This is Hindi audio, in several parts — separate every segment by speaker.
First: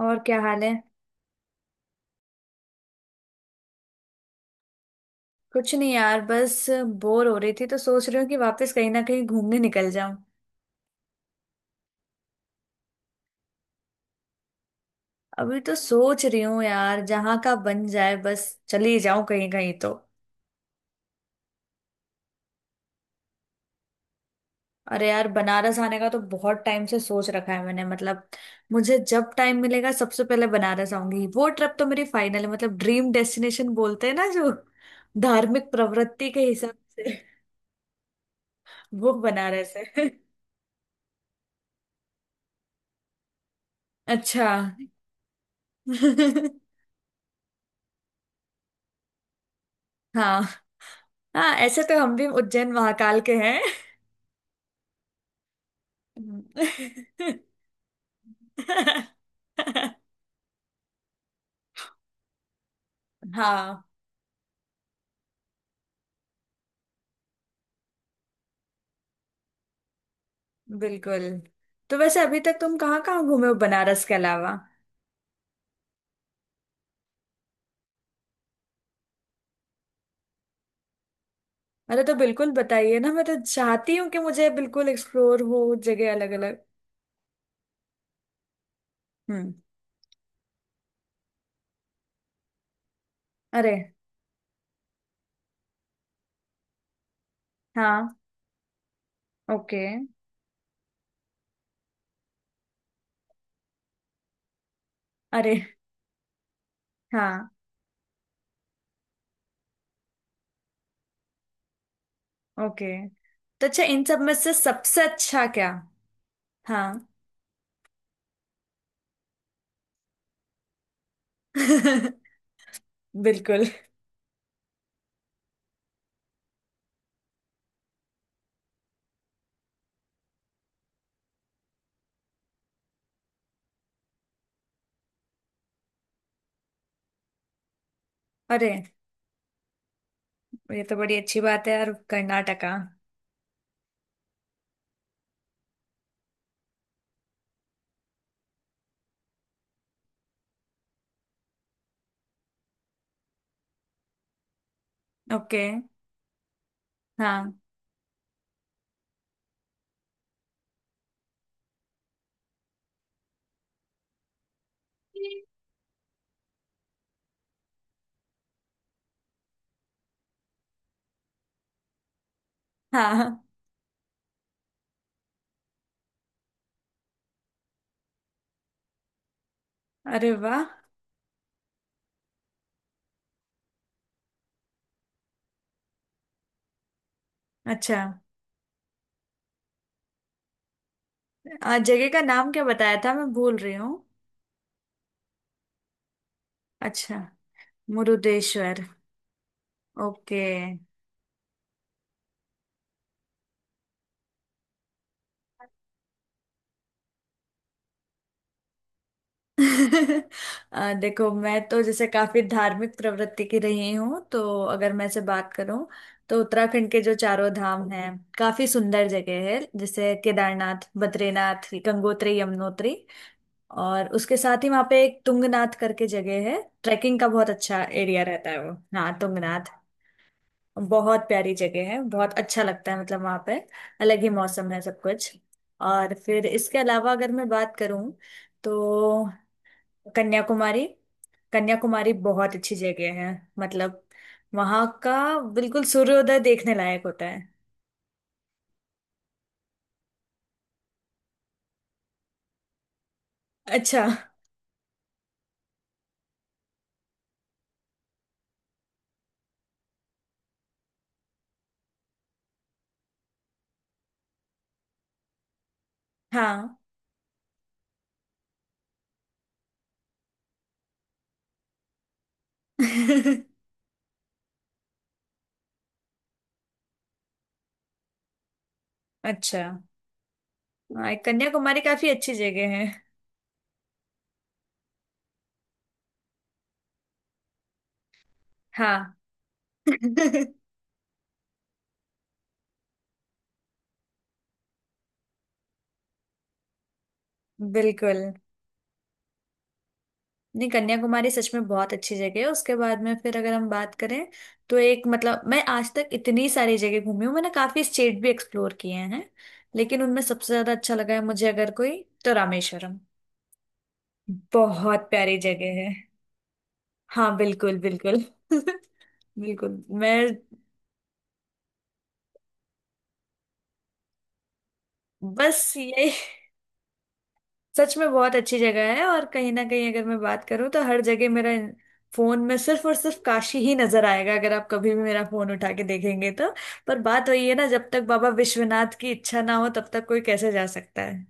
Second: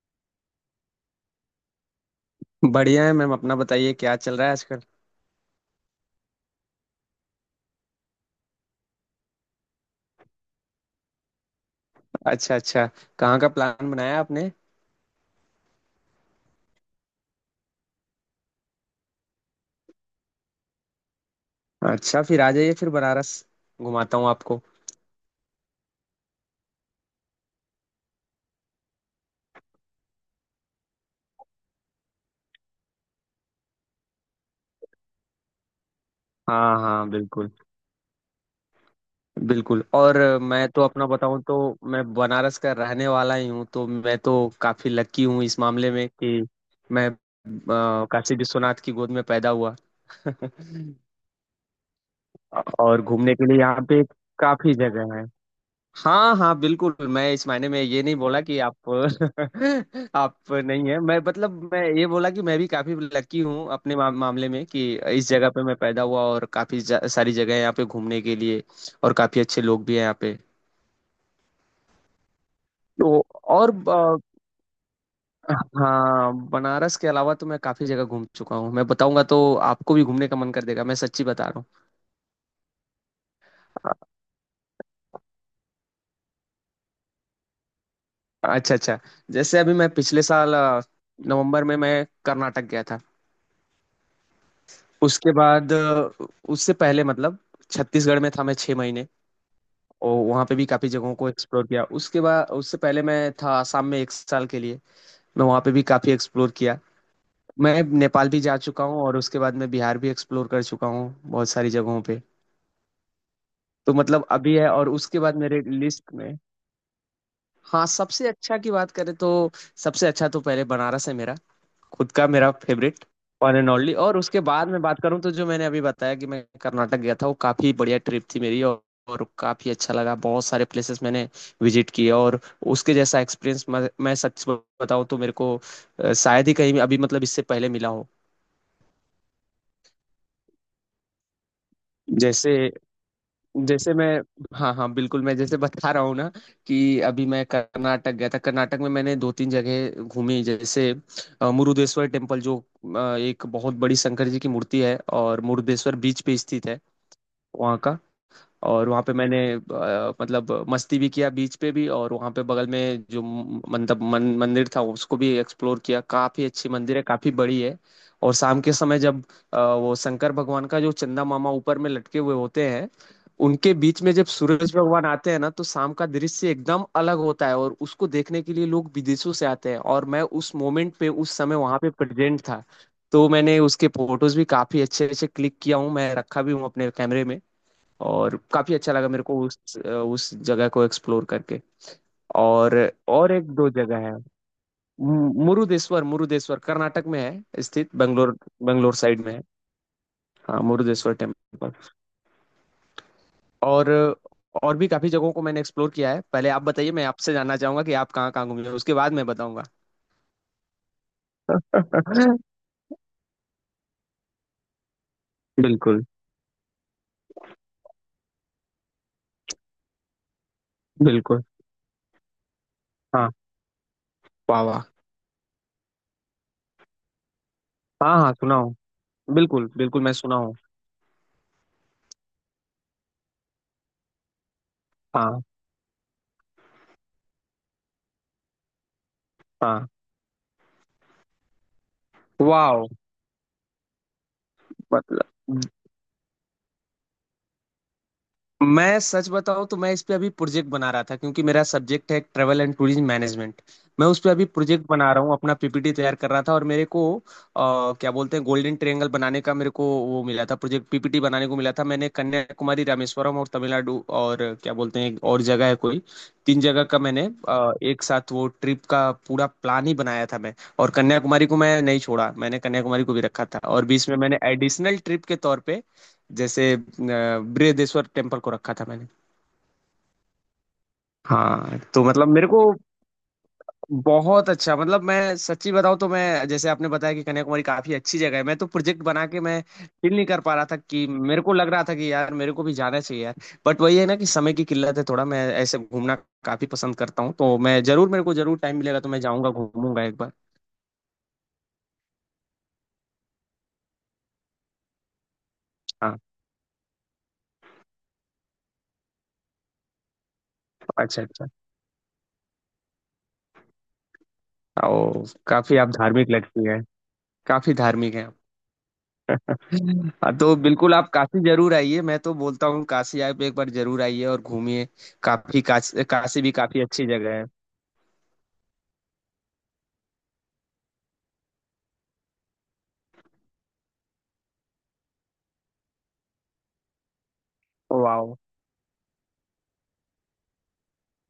Speaker 1: और क्या हाल है।
Speaker 2: बढ़िया है मैम अपना बताइए क्या चल रहा है आजकल।
Speaker 1: कुछ नहीं यार, बस बोर हो रही थी तो सोच रही हूँ कि वापस कहीं ना कहीं घूमने निकल जाऊं।
Speaker 2: अच्छा अच्छा। कहाँ का प्लान बनाया आपने?
Speaker 1: अभी तो सोच रही हूँ यार, जहाँ का बन जाए बस चली जाऊं, कहीं कहीं तो।
Speaker 2: अच्छा फिर आ जाइए फिर बनारस घुमाता हूँ आपको।
Speaker 1: अरे यार, बनारस आने का तो बहुत टाइम से सोच रखा है मैंने, मतलब मुझे जब टाइम मिलेगा सबसे पहले बनारस आऊंगी। वो ट्रिप तो मेरी फाइनल है, मतलब ड्रीम डेस्टिनेशन बोलते हैं ना जो, धार्मिक प्रवृत्ति के हिसाब
Speaker 2: हाँ हाँ
Speaker 1: से
Speaker 2: बिल्कुल
Speaker 1: वो बनारस
Speaker 2: बिल्कुल।
Speaker 1: है।
Speaker 2: और मैं तो अपना बताऊँ तो मैं बनारस का रहने वाला ही हूँ तो मैं तो
Speaker 1: अच्छा।
Speaker 2: काफी लकी हूँ इस मामले में कि मैं काशी विश्वनाथ की गोद में पैदा हुआ।
Speaker 1: हाँ हाँ, ऐसे तो हम भी उज्जैन
Speaker 2: और
Speaker 1: महाकाल
Speaker 2: घूमने
Speaker 1: के
Speaker 2: के लिए
Speaker 1: हैं।
Speaker 2: यहाँ पे काफी जगह है। हाँ हाँ बिल्कुल मैं इस मायने में ये नहीं बोला कि आप आप नहीं है मैं मतलब मैं ये बोला कि मैं भी काफी लकी हूँ
Speaker 1: हाँ
Speaker 2: अपने मामले में कि इस जगह पे मैं पैदा हुआ और काफी सारी जगह है यहाँ पे घूमने के लिए। और काफी अच्छे लोग भी हैं यहाँ पे।
Speaker 1: बिल्कुल। तो वैसे अभी तक तुम कहाँ
Speaker 2: तो
Speaker 1: कहाँ घूमे हो
Speaker 2: और
Speaker 1: बनारस के अलावा?
Speaker 2: अ, हाँ बनारस के अलावा तो मैं काफी जगह घूम चुका हूँ मैं बताऊंगा तो आपको भी घूमने का मन कर देगा मैं सच्ची बता रहा हूँ।
Speaker 1: अरे, तो बिल्कुल बताइए ना, मैं तो चाहती हूँ कि मुझे बिल्कुल एक्सप्लोर हो जगह अलग अलग।
Speaker 2: अच्छा अच्छा।
Speaker 1: हम्म।
Speaker 2: जैसे अभी मैं पिछले साल नवंबर में मैं कर्नाटक गया था।
Speaker 1: अरे,
Speaker 2: उसके बाद उससे पहले मतलब
Speaker 1: हाँ,
Speaker 2: छत्तीसगढ़ में था मैं 6 महीने।
Speaker 1: ओके।
Speaker 2: और वहाँ पे भी काफ़ी जगहों को एक्सप्लोर किया उसके बाद उससे पहले मैं था आसाम में एक साल के लिए। मैं वहाँ
Speaker 1: अरे,
Speaker 2: पे भी काफ़ी एक्सप्लोर किया।
Speaker 1: हाँ,
Speaker 2: मैं नेपाल भी जा चुका हूँ और उसके बाद मैं बिहार भी एक्सप्लोर कर चुका हूँ बहुत सारी जगहों पे।
Speaker 1: ओके। तो अच्छा,
Speaker 2: तो
Speaker 1: इन सब
Speaker 2: मतलब
Speaker 1: में से
Speaker 2: अभी है और
Speaker 1: सबसे
Speaker 2: उसके बाद
Speaker 1: अच्छा
Speaker 2: मेरे
Speaker 1: क्या?
Speaker 2: लिस्ट में।
Speaker 1: हाँ।
Speaker 2: हाँ सबसे अच्छा की बात करें तो सबसे अच्छा तो पहले बनारस है मेरा खुद का मेरा फेवरेट वन
Speaker 1: बिल्कुल।
Speaker 2: And only. और उसके बाद मैं बात करूं तो जो मैंने अभी बताया कि मैं कर्नाटक गया था वो काफ़ी बढ़िया ट्रिप थी मेरी और काफ़ी अच्छा लगा बहुत सारे प्लेसेस मैंने विजिट किए और उसके जैसा एक्सपीरियंस मैं सच बताऊं तो मेरे को शायद ही कहीं अभी मतलब इससे पहले मिला हो।
Speaker 1: अरे, ये तो बड़ी अच्छी बात है यार,
Speaker 2: जैसे
Speaker 1: कर्नाटका।
Speaker 2: जैसे मैं हाँ हाँ बिल्कुल मैं जैसे बता रहा हूँ ना कि अभी मैं कर्नाटक गया था कर्नाटक में मैंने दो तीन जगह घूमी जैसे मुरुदेश्वर टेम्पल जो एक बहुत बड़ी शंकर जी की मूर्ति है और
Speaker 1: ओके।
Speaker 2: मुरुदेश्वर बीच पे स्थित है
Speaker 1: हाँ
Speaker 2: वहाँ का। और वहाँ पे मैंने मतलब मस्ती भी किया बीच पे भी और वहाँ पे बगल में जो मंदिर था उसको भी एक्सप्लोर किया काफी अच्छी मंदिर है काफी बड़ी है। और शाम के समय जब वो शंकर भगवान का जो चंदा मामा ऊपर में लटके हुए होते हैं
Speaker 1: हाँ।
Speaker 2: उनके बीच में जब सूरज भगवान आते हैं ना तो शाम का दृश्य एकदम अलग होता है और उसको देखने के लिए लोग विदेशों से आते हैं और मैं
Speaker 1: अरे
Speaker 2: उस
Speaker 1: वाह।
Speaker 2: मोमेंट पे उस समय वहां पे प्रेजेंट था। तो मैंने उसके फोटोज भी काफी अच्छे अच्छे क्लिक किया हूँ मैं रखा भी हूँ अपने कैमरे में।
Speaker 1: अच्छा।
Speaker 2: और काफी अच्छा लगा मेरे को उस जगह को एक्सप्लोर करके।
Speaker 1: जगह का नाम क्या
Speaker 2: और
Speaker 1: बताया था, मैं
Speaker 2: और एक
Speaker 1: भूल
Speaker 2: दो
Speaker 1: रही हूँ।
Speaker 2: जगह है मुरुदेश्वर मुरुदेश्वर कर्नाटक
Speaker 1: अच्छा।
Speaker 2: में है स्थित बेंगलोर
Speaker 1: मुरुदेश्वर।
Speaker 2: बेंगलोर साइड में है।
Speaker 1: ओके।
Speaker 2: हाँ मुरुदेश्वर टेम्पल। और और भी काफी जगहों को मैंने एक्सप्लोर किया है पहले आप बताइए मैं आपसे जानना चाहूंगा कि आप कहाँ कहाँ घूमे हो, उसके बाद मैं बताऊंगा।
Speaker 1: देखो, मैं तो जैसे काफी धार्मिक प्रवृत्ति की रही हूँ, तो अगर मैं से बात करूँ
Speaker 2: बिल्कुल
Speaker 1: तो उत्तराखंड के जो चारों धाम हैं, काफी सुंदर जगह है, जैसे केदारनाथ,
Speaker 2: बिल्कुल।
Speaker 1: बद्रीनाथ, गंगोत्री, यमुनोत्री।
Speaker 2: हाँ
Speaker 1: और उसके
Speaker 2: वाह
Speaker 1: साथ ही
Speaker 2: वाह।
Speaker 1: वहाँ पे एक तुंगनाथ करके जगह है, ट्रैकिंग का बहुत अच्छा
Speaker 2: हाँ
Speaker 1: एरिया
Speaker 2: हाँ
Speaker 1: रहता
Speaker 2: सुना
Speaker 1: है
Speaker 2: हूँ।
Speaker 1: वो। हाँ,
Speaker 2: बिल्कुल
Speaker 1: तुंगनाथ।
Speaker 2: बिल्कुल मैं सुना हूँ।
Speaker 1: बहुत प्यारी जगह है, बहुत अच्छा लगता है, मतलब वहां पे अलग ही मौसम है सब कुछ।
Speaker 2: हाँ
Speaker 1: और फिर इसके अलावा अगर मैं बात करूं तो
Speaker 2: हाँ
Speaker 1: कन्याकुमारी। कन्याकुमारी बहुत अच्छी
Speaker 2: वाह।
Speaker 1: जगह है, मतलब वहां का
Speaker 2: मतलब
Speaker 1: बिल्कुल सूर्योदय देखने लायक होता है।
Speaker 2: मैं सच बताऊं तो मैं इस पे अभी प्रोजेक्ट बना रहा था क्योंकि मेरा सब्जेक्ट है ट्रैवल एंड टूरिज्म मैनेजमेंट।
Speaker 1: अच्छा।
Speaker 2: मैं उस पे अभी प्रोजेक्ट बना रहा हूँ अपना पीपीटी तैयार कर रहा था और मेरे को क्या बोलते हैं गोल्डन ट्रायंगल बनाने का मेरे को वो मिला था प्रोजेक्ट पीपीटी बनाने को मिला था मैंने कन्याकुमारी रामेश्वरम और तमिलनाडु और क्या बोलते हैं एक और जगह है कोई तीन
Speaker 1: हाँ।
Speaker 2: जगह का मैंने एक साथ वो ट्रिप का पूरा प्लान ही बनाया था मैं। और कन्याकुमारी को मैं नहीं छोड़ा मैंने कन्याकुमारी को भी रखा था और बीच में मैंने एडिशनल ट्रिप के तौर पे जैसे बृहदेश्वर टेम्पल को रखा था मैंने।
Speaker 1: अच्छा। हाँ,
Speaker 2: हाँ
Speaker 1: कन्याकुमारी
Speaker 2: तो
Speaker 1: काफी
Speaker 2: मतलब
Speaker 1: अच्छी
Speaker 2: मेरे को
Speaker 1: जगह है।
Speaker 2: बहुत अच्छा मतलब मैं सच्ची बताऊं तो मैं जैसे आपने बताया कि कन्याकुमारी काफी अच्छी जगह है मैं तो प्रोजेक्ट
Speaker 1: हाँ।
Speaker 2: बना के मैं फील नहीं कर पा रहा था कि मेरे को लग रहा था कि यार मेरे को भी जाना चाहिए यार। बट वही है ना कि समय की किल्लत है थोड़ा मैं ऐसे घूमना काफी पसंद करता हूँ तो मैं जरूर
Speaker 1: बिल्कुल।
Speaker 2: मेरे को जरूर टाइम मिलेगा तो मैं जाऊंगा घूमूंगा एक बार।
Speaker 1: नहीं, कन्याकुमारी सच में बहुत अच्छी जगह है। उसके बाद में फिर अगर हम बात करें तो एक मतलब मैं आज तक
Speaker 2: हाँ
Speaker 1: इतनी सारी जगह घूमी हूँ, मैंने काफी स्टेट भी एक्सप्लोर किए हैं, लेकिन उनमें सबसे ज्यादा अच्छा लगा
Speaker 2: अच्छा
Speaker 1: है
Speaker 2: अच्छा।
Speaker 1: मुझे अगर कोई तो रामेश्वरम। बहुत
Speaker 2: ओ
Speaker 1: प्यारी
Speaker 2: काफी
Speaker 1: जगह है।
Speaker 2: आप धार्मिक लगती है
Speaker 1: हाँ
Speaker 2: काफी
Speaker 1: बिल्कुल
Speaker 2: धार्मिक
Speaker 1: बिल्कुल।
Speaker 2: है।
Speaker 1: बिल्कुल। मैं
Speaker 2: हाँ, तो बिल्कुल आप काशी जरूर आइए मैं तो बोलता हूँ काशी आप एक बार जरूर आइए और घूमिए काफी
Speaker 1: बस
Speaker 2: काशी
Speaker 1: यही,
Speaker 2: काशी भी काफी अच्छी जगह है।
Speaker 1: सच में बहुत अच्छी जगह है। और कहीं ना कहीं अगर मैं बात करूं तो हर जगह मेरा फोन में सिर्फ और सिर्फ काशी ही नजर आएगा, अगर आप कभी भी मेरा फोन उठा के देखेंगे तो। पर बात वही है ना, जब तक बाबा
Speaker 2: वाह।
Speaker 1: विश्वनाथ की इच्छा ना हो तब तक कोई कैसे जा सकता है।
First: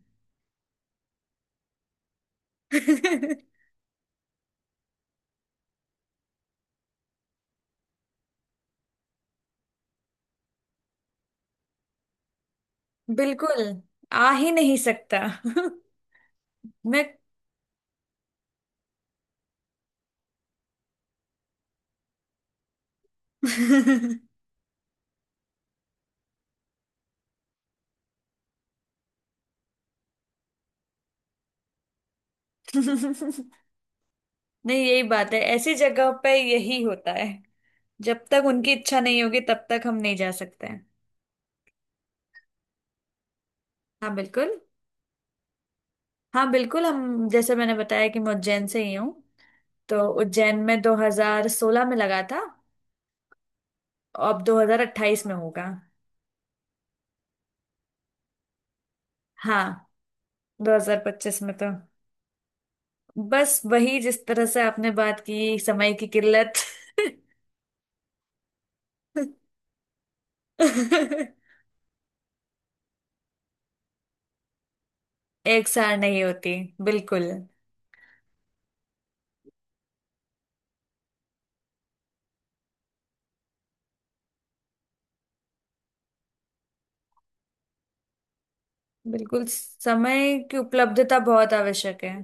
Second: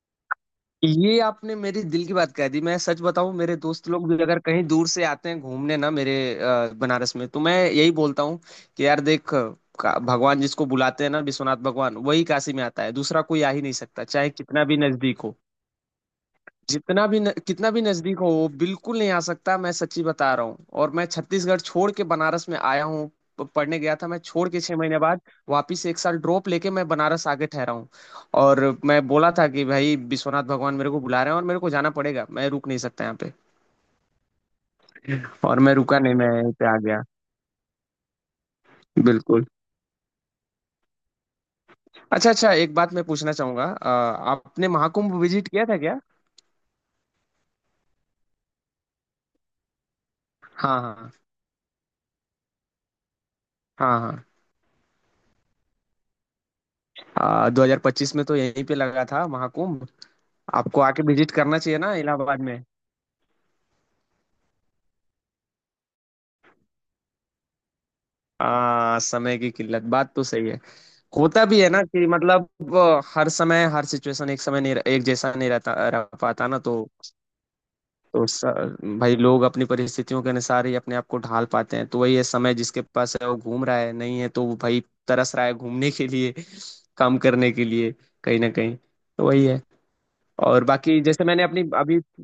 Speaker 2: ये आपने मेरी दिल की बात कह दी मैं सच बताऊं मेरे दोस्त लोग भी अगर कहीं दूर से आते हैं घूमने ना मेरे बनारस में तो मैं यही बोलता हूँ कि यार भगवान जिसको बुलाते हैं ना विश्वनाथ भगवान वही काशी में आता है दूसरा कोई आ
Speaker 1: बिल्कुल।
Speaker 2: ही नहीं सकता
Speaker 1: आ
Speaker 2: चाहे
Speaker 1: ही
Speaker 2: कितना
Speaker 1: नहीं
Speaker 2: भी
Speaker 1: सकता।
Speaker 2: नजदीक हो। जितना
Speaker 1: मैं।
Speaker 2: भी न, कितना भी नजदीक हो वो बिल्कुल नहीं आ सकता मैं सच्ची बता रहा हूँ। और मैं छत्तीसगढ़ छोड़ के बनारस में आया हूँ पढ़ने गया था मैं छोड़ के 6 महीने बाद वापिस एक साल ड्रॉप लेके मैं बनारस आके ठहरा हूँ। और मैं बोला था कि भाई विश्वनाथ भगवान मेरे को बुला रहे हैं और मेरे को जाना पड़ेगा मैं रुक नहीं सकता यहाँ पे।
Speaker 1: नहीं, यही बात है,
Speaker 2: और
Speaker 1: ऐसी
Speaker 2: मैं रुका
Speaker 1: जगह
Speaker 2: नहीं मैं
Speaker 1: पे
Speaker 2: यहीं पे आ
Speaker 1: यही
Speaker 2: गया।
Speaker 1: होता है। जब तक उनकी इच्छा नहीं होगी
Speaker 2: बिल्कुल।
Speaker 1: तब तक हम नहीं जा सकते हैं।
Speaker 2: अच्छा अच्छा एक बात मैं पूछना चाहूंगा
Speaker 1: हाँ बिल्कुल।
Speaker 2: आपने महाकुंभ विजिट किया था क्या?
Speaker 1: हाँ बिल्कुल, हम जैसे मैंने बताया कि मैं उज्जैन से ही हूँ। तो उज्जैन में
Speaker 2: हाँ
Speaker 1: 2016 में लगा था,
Speaker 2: हाँ हाँ।
Speaker 1: अब 2028 में होगा।
Speaker 2: हाँ 2025 में तो यहीं पे लगा था
Speaker 1: हाँ।
Speaker 2: महाकुंभ आपको आके विजिट
Speaker 1: 2025 में
Speaker 2: करना
Speaker 1: तो
Speaker 2: चाहिए ना इलाहाबाद में।
Speaker 1: बस वही, जिस तरह से आपने बात की, समय की किल्लत।
Speaker 2: समय की किल्लत बात तो सही है होता भी है ना कि मतलब हर समय हर सिचुएशन एक समय नहीं एक जैसा नहीं
Speaker 1: एक
Speaker 2: रहता
Speaker 1: सार
Speaker 2: रह
Speaker 1: नहीं
Speaker 2: पाता
Speaker 1: होती।
Speaker 2: ना। तो
Speaker 1: बिल्कुल।
Speaker 2: तो स, भाई लोग अपनी परिस्थितियों के अनुसार ही अपने आप को ढाल पाते हैं तो वही है समय जिसके पास है वो घूम रहा है नहीं है तो वो भाई तरस रहा है घूमने के लिए काम करने के लिए कहीं ना कहीं तो
Speaker 1: बिल्कुल,
Speaker 2: वही है।
Speaker 1: समय की
Speaker 2: और बाकी
Speaker 1: उपलब्धता
Speaker 2: जैसे मैंने
Speaker 1: बहुत
Speaker 2: अपनी अभी
Speaker 1: आवश्यक है।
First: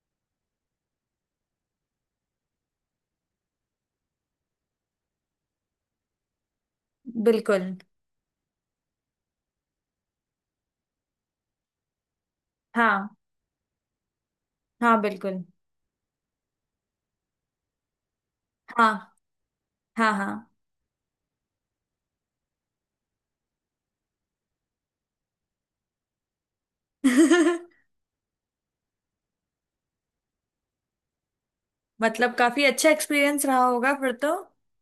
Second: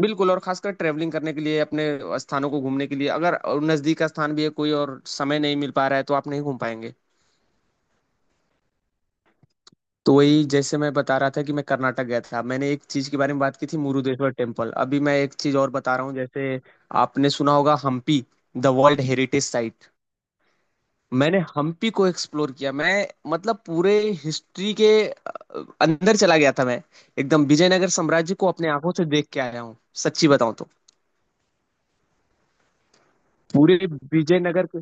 Speaker 2: बिल्कुल और खासकर ट्रैवलिंग करने के लिए अपने स्थानों को घूमने के लिए अगर नज़दीक का स्थान भी है कोई और समय नहीं मिल पा रहा है तो आप नहीं घूम पाएंगे।
Speaker 1: बिल्कुल।
Speaker 2: तो वही जैसे मैं बता रहा था कि मैं कर्नाटक गया था मैंने एक
Speaker 1: हाँ
Speaker 2: चीज के बारे में बात की थी मुरुदेश्वर टेम्पल
Speaker 1: हाँ
Speaker 2: अभी मैं एक
Speaker 1: बिल्कुल।
Speaker 2: चीज और बता रहा हूँ जैसे आपने सुना होगा हम्पी द
Speaker 1: हाँ
Speaker 2: वर्ल्ड हेरिटेज साइट।
Speaker 1: हाँ हाँ।
Speaker 2: मैंने हम्पी को एक्सप्लोर किया मैं मतलब पूरे हिस्ट्री के अंदर चला गया था मैं एकदम विजयनगर साम्राज्य को अपने आंखों से देख के आया हूँ सच्ची बताऊं तो।
Speaker 1: मतलब काफी अच्छा एक्सपीरियंस रहा
Speaker 2: पूरे
Speaker 1: होगा फिर तो।
Speaker 2: विजयनगर के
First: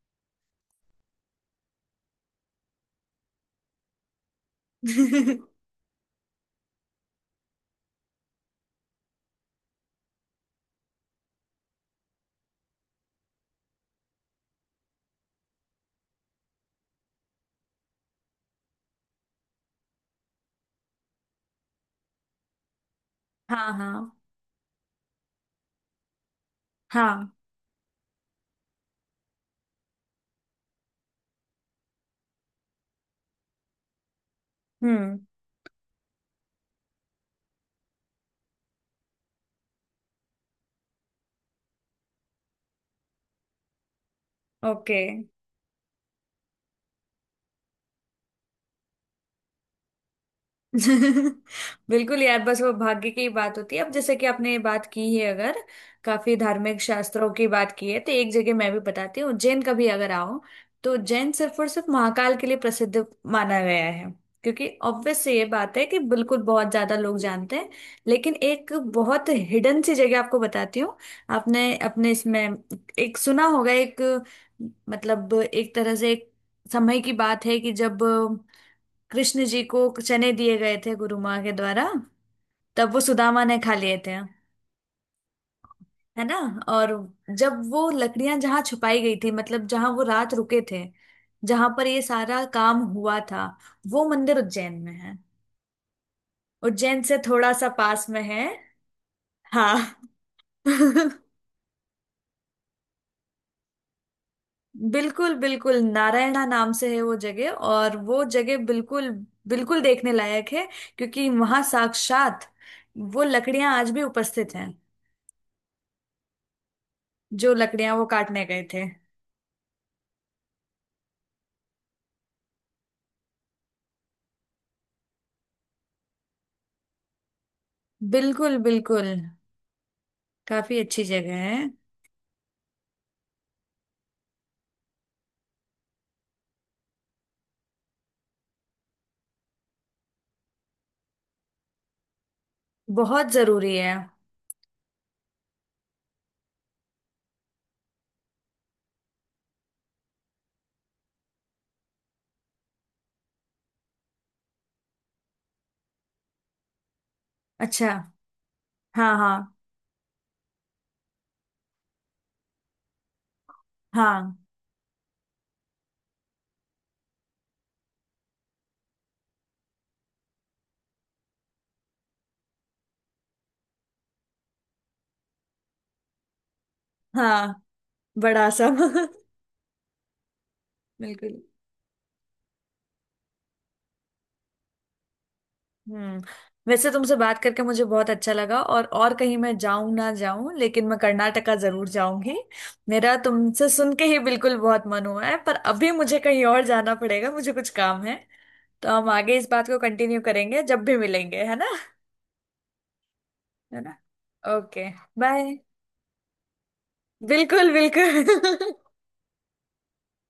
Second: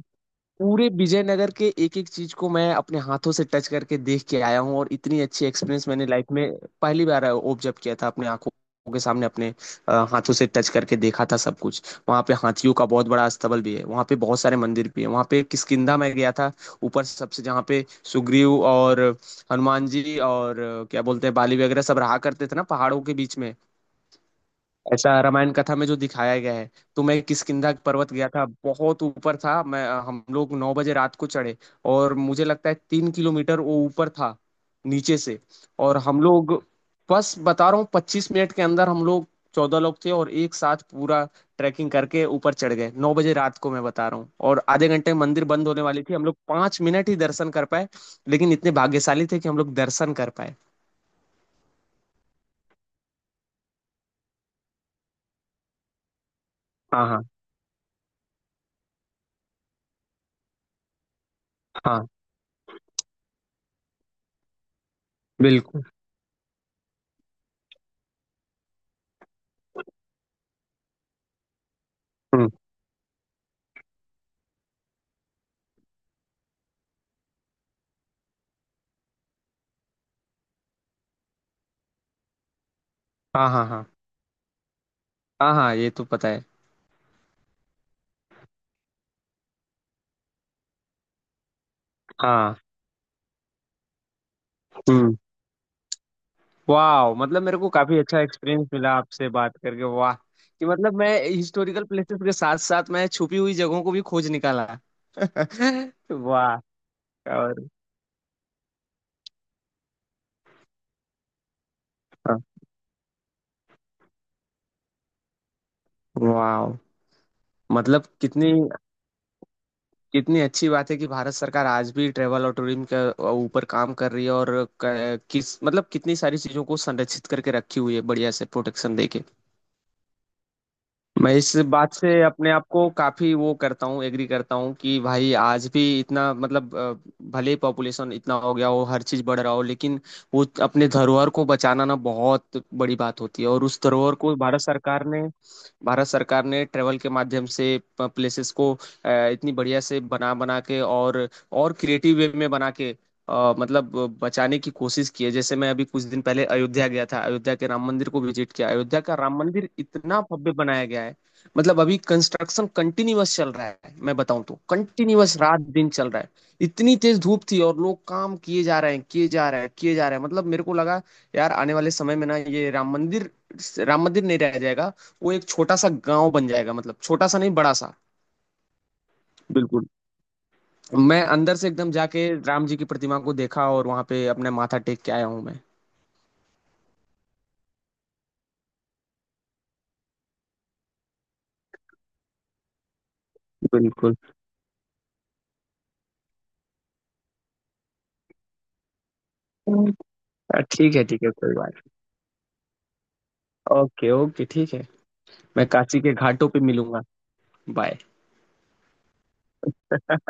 Speaker 2: पूरे विजयनगर के एक एक चीज को मैं अपने हाथों से टच करके देख के आया हूँ और इतनी अच्छी एक्सपीरियंस मैंने लाइफ में पहली बार ऑब्जर्व किया था अपने आंखों के सामने अपने हाथों से टच करके देखा था सब कुछ। वहाँ पे हाथियों का बहुत बड़ा अस्तबल भी है वहाँ पे बहुत सारे मंदिर भी है वहाँ पे किष्किंधा में गया था ऊपर सबसे जहाँ पे सुग्रीव और हनुमान जी और क्या बोलते हैं बाली वगैरह सब रहा करते थे ना पहाड़ों के बीच में
Speaker 1: हाँ हाँ
Speaker 2: ऐसा रामायण कथा में जो दिखाया गया है। तो मैं
Speaker 1: हाँ।
Speaker 2: किष्किंधा पर्वत गया था बहुत ऊपर था मैं हम लोग 9 बजे रात को चढ़े और मुझे लगता है 3 किलोमीटर वो ऊपर था नीचे
Speaker 1: हम्म।
Speaker 2: से। और हम लोग बस बता रहा हूँ 25 मिनट के अंदर हम लोग 14 लोग थे और एक साथ पूरा ट्रैकिंग करके ऊपर चढ़ गए 9 बजे रात को मैं बता रहा हूँ और आधे
Speaker 1: ओके।
Speaker 2: घंटे में मंदिर बंद होने वाली थी हम लोग 5 मिनट ही दर्शन कर पाए लेकिन इतने भाग्यशाली थे कि हम लोग दर्शन कर पाए।
Speaker 1: बिल्कुल यार, बस वो भाग्य की बात होती है। अब जैसे कि आपने बात की है, अगर काफी धार्मिक
Speaker 2: हाँ हाँ
Speaker 1: शास्त्रों की बात की है, तो एक जगह मैं भी बताती हूँ। उज्जैन का भी अगर आओ तो उज्जैन सिर्फ और सिर्फ
Speaker 2: हाँ
Speaker 1: महाकाल के लिए प्रसिद्ध माना गया है। क्योंकि ऑब्वियस से ये बात
Speaker 2: बिल्कुल।
Speaker 1: है कि बिल्कुल बहुत ज्यादा लोग जानते हैं। लेकिन एक बहुत हिडन सी जगह आपको बताती हूँ। आपने अपने इसमें
Speaker 2: हम्म।
Speaker 1: एक सुना होगा, एक मतलब एक तरह से एक समय की बात है कि जब कृष्ण जी को चने दिए गए थे गुरु माँ के द्वारा, तब वो सुदामा
Speaker 2: हाँ
Speaker 1: ने
Speaker 2: हाँ
Speaker 1: खा
Speaker 2: हाँ
Speaker 1: लिए थे।
Speaker 2: हाँ हाँ ये तो
Speaker 1: है
Speaker 2: पता
Speaker 1: ना।
Speaker 2: है।
Speaker 1: और जब वो लकड़ियां जहां छुपाई गई थी, मतलब जहां वो रात रुके थे, जहां पर ये सारा
Speaker 2: हाँ
Speaker 1: काम हुआ था, वो मंदिर उज्जैन में है।
Speaker 2: हम्म
Speaker 1: उज्जैन
Speaker 2: वाह।
Speaker 1: से
Speaker 2: मतलब
Speaker 1: थोड़ा
Speaker 2: मेरे
Speaker 1: सा
Speaker 2: को काफी
Speaker 1: पास में
Speaker 2: अच्छा
Speaker 1: है।
Speaker 2: एक्सपीरियंस मिला आपसे बात करके
Speaker 1: हाँ।
Speaker 2: वाह कि मतलब मैं हिस्टोरिकल प्लेसेस के साथ साथ मैं छुपी हुई जगहों को भी खोज निकाला।
Speaker 1: बिल्कुल बिल्कुल, नारायणा
Speaker 2: वाह।
Speaker 1: नाम से है वो जगह,
Speaker 2: और
Speaker 1: और वो जगह बिल्कुल बिल्कुल देखने लायक है। क्योंकि वहां साक्षात वो लकड़ियां आज भी उपस्थित हैं,
Speaker 2: वाह
Speaker 1: जो लकड़ियां वो
Speaker 2: मतलब
Speaker 1: काटने
Speaker 2: कितनी
Speaker 1: गए थे।
Speaker 2: कितनी अच्छी बात है कि भारत सरकार आज भी ट्रेवल और टूरिज्म के ऊपर काम कर रही है और किस मतलब कितनी सारी चीजों को संरक्षित करके रखी हुई है बढ़िया से
Speaker 1: बिल्कुल
Speaker 2: प्रोटेक्शन
Speaker 1: बिल्कुल।
Speaker 2: देके।
Speaker 1: काफी अच्छी
Speaker 2: मैं
Speaker 1: जगह है।
Speaker 2: इस बात से अपने आप को काफी वो करता हूँ एग्री करता हूँ कि भाई आज भी इतना मतलब भले पॉपुलेशन इतना हो गया हो हर चीज बढ़ रहा हो लेकिन वो अपने धरोहर को बचाना ना बहुत बड़ी बात
Speaker 1: बहुत
Speaker 2: होती है और
Speaker 1: जरूरी
Speaker 2: उस
Speaker 1: है।
Speaker 2: धरोहर को भारत सरकार ने ट्रेवल के माध्यम से प्लेसेस को इतनी बढ़िया से बना बना के और क्रिएटिव वे में बना के मतलब बचाने की कोशिश की है। जैसे मैं अभी कुछ दिन पहले अयोध्या गया था अयोध्या के राम
Speaker 1: अच्छा।
Speaker 2: मंदिर को विजिट किया अयोध्या का
Speaker 1: हाँ
Speaker 2: राम
Speaker 1: हाँ
Speaker 2: मंदिर इतना भव्य बनाया गया है मतलब अभी कंस्ट्रक्शन कंटिन्यूअस चल रहा है मैं
Speaker 1: हाँ
Speaker 2: बताऊं तो कंटिन्यूअस रात दिन चल रहा है। इतनी तेज धूप थी और लोग काम किए जा रहे हैं किए जा रहे हैं किए जा रहे हैं मतलब मेरे को लगा यार आने वाले समय में ना ये राम मंदिर नहीं रह जाएगा वो एक छोटा सा गांव बन जाएगा मतलब छोटा सा नहीं
Speaker 1: हाँ।
Speaker 2: बड़ा सा।
Speaker 1: बड़ा सा।
Speaker 2: बिल्कुल मैं
Speaker 1: बिल्कुल।
Speaker 2: अंदर से एकदम जाके राम जी की प्रतिमा को देखा और वहां पे अपने माथा टेक के आया हूँ मैं।
Speaker 1: हम्म। वैसे तुमसे बात करके मुझे बहुत अच्छा लगा, और कहीं मैं जाऊं ना जाऊं, लेकिन मैं कर्नाटका जरूर जाऊंगी। मेरा तुमसे सुन के
Speaker 2: बिल्कुल
Speaker 1: ही बिल्कुल बहुत मन हुआ है, पर अभी मुझे कहीं और जाना पड़ेगा, मुझे कुछ काम है। तो हम आगे इस बात को कंटिन्यू
Speaker 2: अ,
Speaker 1: करेंगे जब भी
Speaker 2: ठीक है
Speaker 1: मिलेंगे,
Speaker 2: कोई
Speaker 1: है ना।
Speaker 2: बात
Speaker 1: है ना।
Speaker 2: ओके ओके ठीक है।
Speaker 1: ओके। बाय।
Speaker 2: मैं काशी के घाटों पे मिलूंगा।
Speaker 1: बिल्कुल
Speaker 2: बाय।
Speaker 1: बिल्कुल।